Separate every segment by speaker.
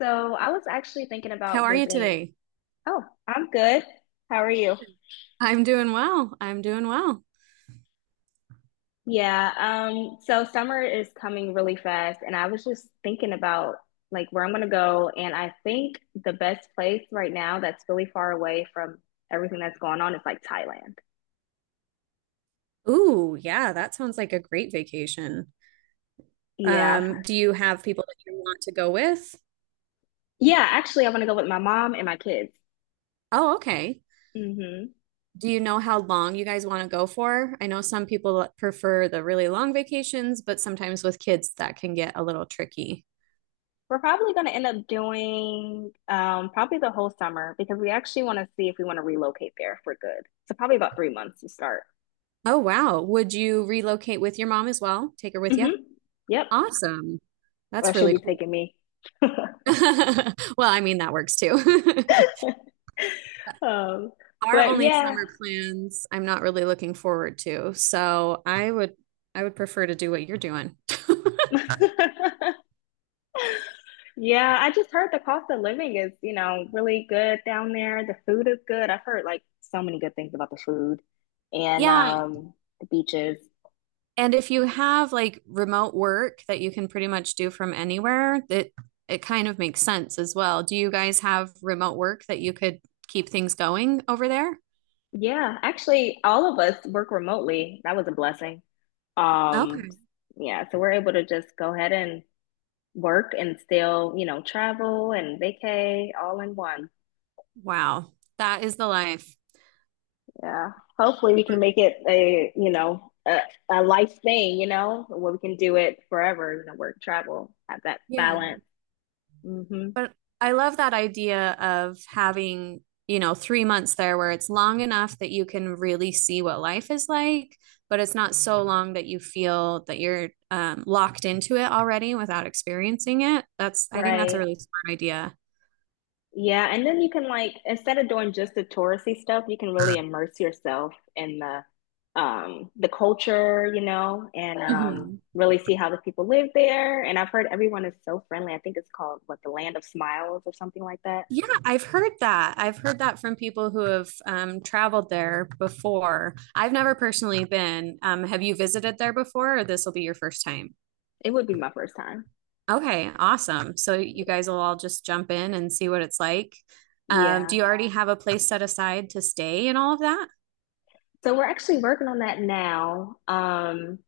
Speaker 1: So I was actually thinking
Speaker 2: How
Speaker 1: about
Speaker 2: are you
Speaker 1: visiting.
Speaker 2: today?
Speaker 1: Oh, I'm good. How are you?
Speaker 2: I'm doing well. I'm doing well.
Speaker 1: Yeah, so summer is coming really fast, and I was just thinking about like where I'm gonna go, and I think the best place right now that's really far away from everything that's going on is like Thailand.
Speaker 2: Ooh, yeah, that sounds like a great vacation.
Speaker 1: Yeah, I've-
Speaker 2: Do you have people that you want to go with?
Speaker 1: yeah, actually, I want to go with my mom and my kids.
Speaker 2: Oh, okay.
Speaker 1: Hmm.
Speaker 2: Do you know how long you guys want to go for? I know some people prefer the really long vacations, but sometimes with kids that can get a little tricky.
Speaker 1: We're probably gonna end up doing probably the whole summer because we actually want to see if we want to relocate there for good. So probably about 3 months to start.
Speaker 2: Oh, wow. Would you relocate with your mom as well? Take her with you?
Speaker 1: Hmm. Yep.
Speaker 2: Awesome.
Speaker 1: Or
Speaker 2: That's
Speaker 1: she'll
Speaker 2: really
Speaker 1: be
Speaker 2: cool.
Speaker 1: taking me.
Speaker 2: Well, I mean, that works too.
Speaker 1: Um,
Speaker 2: Our
Speaker 1: but
Speaker 2: only
Speaker 1: yeah.
Speaker 2: summer plans, I'm not really looking forward to. So I would prefer to do what you're doing.
Speaker 1: Yeah, I just heard the cost of living is, you know, really good down there. The food is good. I've heard like so many good things about the food and
Speaker 2: Yeah,
Speaker 1: um the beaches.
Speaker 2: and if you have like remote work that you can pretty much do from anywhere, it kind of makes sense as well. Do you guys have remote work that you could keep things going over there?
Speaker 1: Yeah, actually all of us work remotely. That was a blessing. Um,
Speaker 2: Okay.
Speaker 1: yeah, so we're able to just go ahead and work and still, you know, travel and vacay all in one.
Speaker 2: Wow. That is the life.
Speaker 1: Yeah. Hopefully we can make it a life thing, you know, where we can do it forever, you know, work, travel, have that
Speaker 2: Yeah.
Speaker 1: balance. Hmm.
Speaker 2: But I love that idea of having, you know, 3 months there where it's long enough that you can really see what life is like, but it's not so long that you feel that you're locked into it already without experiencing it. I think that's a
Speaker 1: Right.
Speaker 2: really smart idea.
Speaker 1: Yeah. And then you can like, instead of doing just the touristy stuff, you can really immerse yourself in the culture, you know, and
Speaker 2: Hmm
Speaker 1: really see how the people live there. And I've heard everyone is so friendly. I think it's called what, the Land of Smiles or something like that.
Speaker 2: Yeah, I've heard that. I've heard that from people who have traveled there before. I've never personally been. Have you visited there before, or this will be your first time?
Speaker 1: It would be my first time.
Speaker 2: Okay, awesome. So you guys will all just jump in and see what it's like. Do
Speaker 1: Yeah.
Speaker 2: you already have a place set aside to stay and all of that?
Speaker 1: So we're actually working on that now.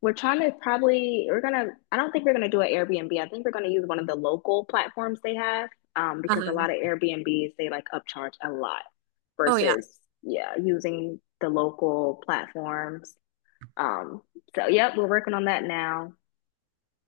Speaker 1: We're trying to probably we're gonna I don't think we're gonna do an Airbnb. I think we're gonna use one of the local platforms they have because a
Speaker 2: Uh-huh.
Speaker 1: lot of Airbnbs they like upcharge a lot
Speaker 2: Oh yeah,
Speaker 1: versus yeah using the local platforms. Um, so yep, we're working on that now.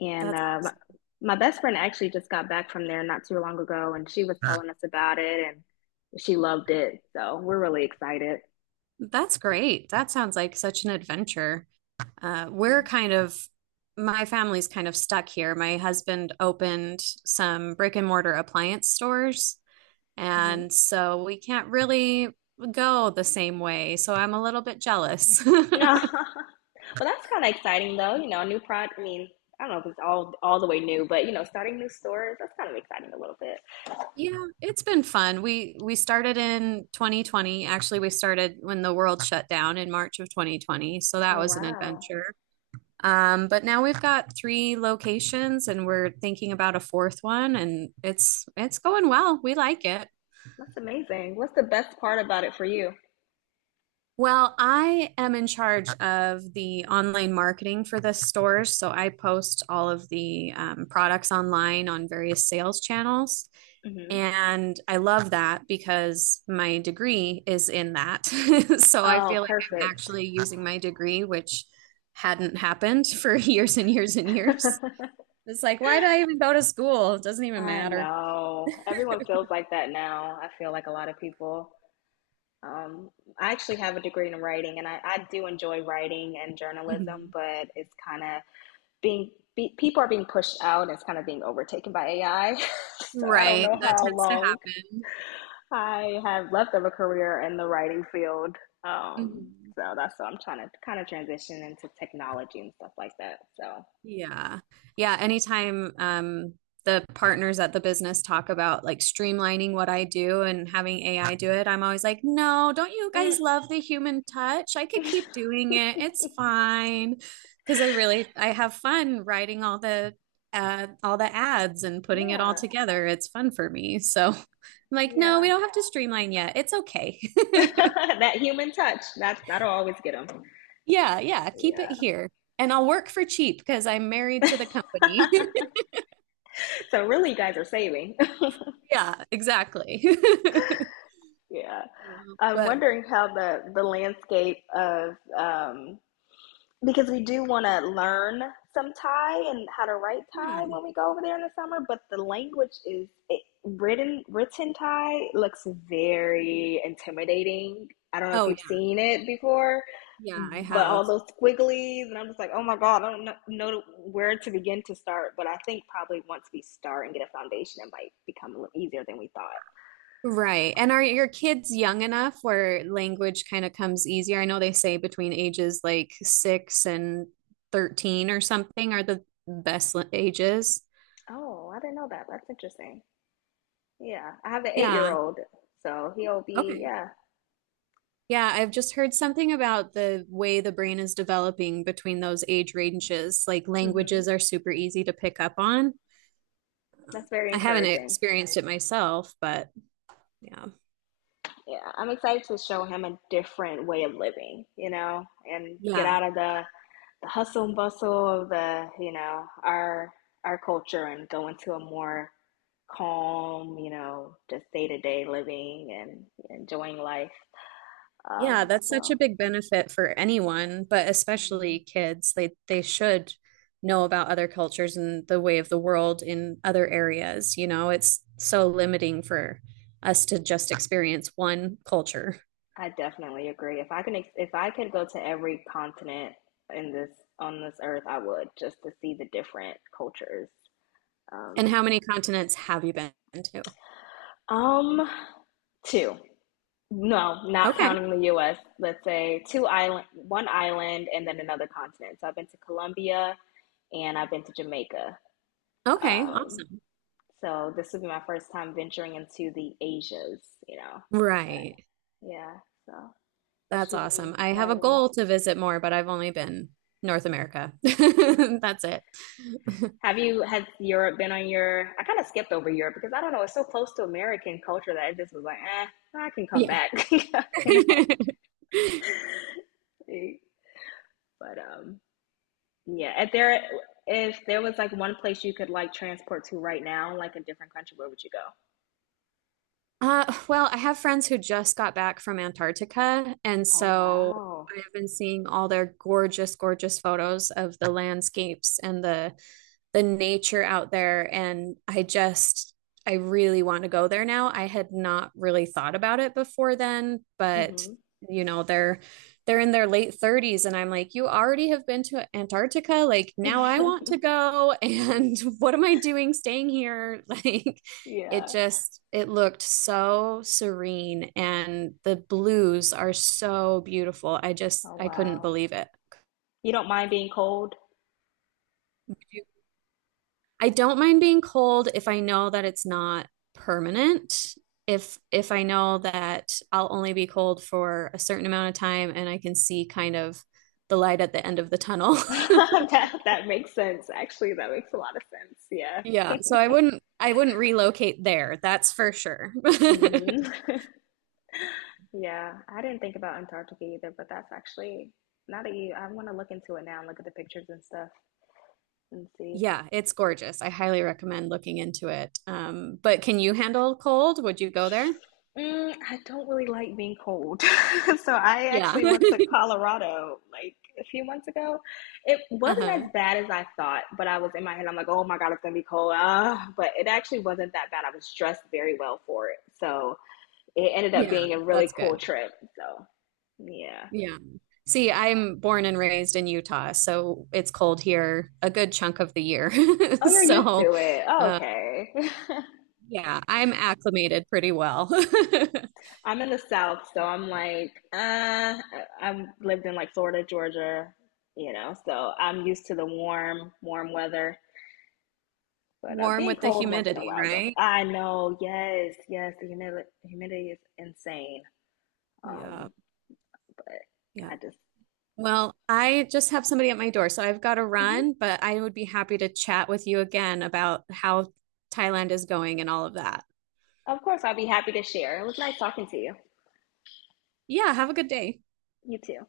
Speaker 1: And
Speaker 2: that's awesome.
Speaker 1: my best friend actually just got back from there not too long ago, and she was telling us about it, and she loved it. So we're really excited.
Speaker 2: That's great. That sounds like such an adventure.
Speaker 1: Yeah.
Speaker 2: We're kind of, my family's kind of stuck here. My husband opened some brick and mortar appliance stores,
Speaker 1: Hmm.
Speaker 2: and so we can't really go the same way. So I'm a little bit jealous.
Speaker 1: Well, that's kind of exciting, though. You know, a new product. I mean, I don't know if it's all the way new, but you know, starting new stores, that's kind of exciting a little bit.
Speaker 2: Yeah, it's been fun. We started in 2020. Actually, we started when the world shut down in March of 2020, so that
Speaker 1: Oh,
Speaker 2: was an
Speaker 1: wow,
Speaker 2: adventure. But now we've got three locations and we're thinking about a fourth one and it's going well. We like it.
Speaker 1: that's amazing. What's the best part about it for you?
Speaker 2: Well, I am in charge of the online marketing for the stores, so I post all of the products online on various sales channels.
Speaker 1: Hmm.
Speaker 2: And I love that because my degree is in that. So I
Speaker 1: Oh,
Speaker 2: feel like I'm
Speaker 1: perfect.
Speaker 2: actually using my degree, which hadn't happened for years and years and years. It's like, why did I even go to school? It doesn't even
Speaker 1: I
Speaker 2: matter.
Speaker 1: know everyone feels like that now. I feel like a lot of people. Um, I actually have a degree in writing, and I do enjoy writing and journalism,
Speaker 2: Mhm.
Speaker 1: but it's kind of people are being pushed out. And it's kind of being overtaken by AI. So I don't
Speaker 2: Right.
Speaker 1: know
Speaker 2: That
Speaker 1: how
Speaker 2: tends to
Speaker 1: long
Speaker 2: happen.
Speaker 1: I have left of a career in the writing field.
Speaker 2: Mhm.
Speaker 1: So that's what I'm trying to kind of transition into technology and stuff like that. So,
Speaker 2: Yeah. Yeah. Anytime the partners at the business talk about like streamlining what I do and having AI do it, I'm always like, no, don't you
Speaker 1: mm,
Speaker 2: guys love the human touch? I could keep doing it. It's fine. Because I really I have fun writing all the ads and putting it all
Speaker 1: yeah,
Speaker 2: together. It's fun for me. So I'm like, no, we
Speaker 1: yeah.
Speaker 2: don't have to streamline yet. It's okay.
Speaker 1: That human touch, that'll always get them.
Speaker 2: Yeah, yeah, keep it
Speaker 1: Yeah.
Speaker 2: here. And I'll work for cheap because I'm married to the company.
Speaker 1: So really, you guys are saving.
Speaker 2: Yeah, exactly.
Speaker 1: Yeah.
Speaker 2: Uh,
Speaker 1: I'm
Speaker 2: But
Speaker 1: wondering how the landscape of, because we do want to learn some Thai and how to write Thai
Speaker 2: yeah.
Speaker 1: when we go over there in the summer. But the language is it, written Thai looks very intimidating. I don't know if
Speaker 2: Oh
Speaker 1: you've
Speaker 2: yeah.
Speaker 1: seen it before,
Speaker 2: Yeah, I
Speaker 1: but
Speaker 2: have.
Speaker 1: all those squigglies and I'm just like, oh my god, I don't know where to begin to start. But I think probably once we start and get a foundation, it might become a little easier than we thought.
Speaker 2: Right. And are your kids young enough where language kind of comes easier? I know they say between ages like six and 13 or something are the best ages.
Speaker 1: Oh, I didn't know that. That's interesting. Yeah, I have an 8 year
Speaker 2: Yeah.
Speaker 1: old, so he'll be
Speaker 2: Okay.
Speaker 1: yeah.
Speaker 2: Yeah, I've just heard something about the way the brain is developing between those age ranges. Like
Speaker 1: Mm-hmm.
Speaker 2: languages are super easy to pick up on.
Speaker 1: That's very
Speaker 2: I haven't
Speaker 1: encouraging.
Speaker 2: experienced it myself, but yeah.
Speaker 1: Yeah, I'm excited to show him a different way of living, you know, and get
Speaker 2: Yeah.
Speaker 1: out of the hustle and bustle of the, you know, our culture and go into a more calm, you know, just day to day living and enjoying life.
Speaker 2: Yeah,
Speaker 1: Um,
Speaker 2: that's such a
Speaker 1: so
Speaker 2: big benefit for anyone, but especially
Speaker 1: mhm.
Speaker 2: kids. They should know about other cultures and the way of the world in other areas. You know, it's so limiting for us to just experience one culture.
Speaker 1: I definitely agree. If I could go to every continent in this on this earth, I would, just to see the different cultures.
Speaker 2: And
Speaker 1: Um,
Speaker 2: how many continents have you been to?
Speaker 1: um, two. No, not
Speaker 2: Okay.
Speaker 1: counting the US. Let's say two island, one island, and then another continent. So I've been to Colombia and I've been to Jamaica.
Speaker 2: Okay,
Speaker 1: Um,
Speaker 2: awesome.
Speaker 1: so this would be my first time venturing into the Asias, you know. But
Speaker 2: Right.
Speaker 1: yeah, so it
Speaker 2: That's
Speaker 1: should be
Speaker 2: awesome. I have a
Speaker 1: exciting.
Speaker 2: goal to visit more, but I've only been North America. That's it.
Speaker 1: Have you has Europe been on your? I kind of skipped over Europe because I don't know. It's so close to American culture that I just was like, eh, I can come
Speaker 2: Yeah.
Speaker 1: back, you know. But Yeah, if there was like one place you could like transport to right now, like a different country, where would you go?
Speaker 2: Well, I have friends who just got back from Antarctica, and
Speaker 1: Oh,
Speaker 2: so
Speaker 1: wow.
Speaker 2: I have been seeing all their gorgeous, gorgeous photos of the landscapes and the nature out there and I really want to go there now. I had not really thought about it before then, but
Speaker 1: Hmm.
Speaker 2: you know, they're in their late 30s and I'm like, "You already have been to Antarctica, like now I want to go and what am I doing staying here?" Like it
Speaker 1: Yeah.
Speaker 2: just it looked so serene and the blues are so beautiful. I just
Speaker 1: Oh,
Speaker 2: I couldn't
Speaker 1: wow.
Speaker 2: believe it.
Speaker 1: You don't mind being cold?
Speaker 2: I don't mind being cold if I know that it's not permanent. If I know that I'll only be cold for a certain amount of time and I can see kind of the light at the end of the tunnel.
Speaker 1: That makes sense. Actually, that makes a lot of sense. Yeah.
Speaker 2: Yeah, so I wouldn't relocate there. That's for sure.
Speaker 1: Hmm. Yeah, I didn't think about Antarctica either, but that's actually not that you. I want to look into it now and look at the pictures and stuff and see.
Speaker 2: Yeah, it's gorgeous. I highly recommend looking into it. But can you handle cold? Would you go there?
Speaker 1: Mm, I don't really like being cold. So I
Speaker 2: Yeah.
Speaker 1: actually went to Colorado like a few months ago. It wasn't as
Speaker 2: Uh-huh.
Speaker 1: bad as I thought, but I was in my head, I'm like, oh my God, it's gonna be cold. Ah, but it actually wasn't that bad. I was dressed very well for it. So it ended up
Speaker 2: Yeah,
Speaker 1: being a really
Speaker 2: that's
Speaker 1: cool
Speaker 2: good.
Speaker 1: trip. So yeah.
Speaker 2: Yeah. See, I'm born and raised in Utah, so it's cold here a good chunk of the year.
Speaker 1: Oh, you're used
Speaker 2: So,
Speaker 1: to it. Oh,
Speaker 2: uh,
Speaker 1: okay.
Speaker 2: yeah, I'm acclimated pretty well.
Speaker 1: I'm in the South, so I'm like, I've lived in like Florida, Georgia, you know, so I'm used to the warm weather. But
Speaker 2: Warm
Speaker 1: being
Speaker 2: with the
Speaker 1: cold once in a
Speaker 2: humidity,
Speaker 1: while is okay.
Speaker 2: right?
Speaker 1: I know, the humidity is insane.
Speaker 2: Yeah,
Speaker 1: Um, but
Speaker 2: yeah.
Speaker 1: I just,
Speaker 2: Well, I just have somebody at my door, so I've got to
Speaker 1: Mhm.
Speaker 2: run, but I would be happy to chat with you again about how Thailand is going and all of that.
Speaker 1: Of course, I'll be happy to share. It was nice talking to you.
Speaker 2: Yeah, have a good day.
Speaker 1: You too.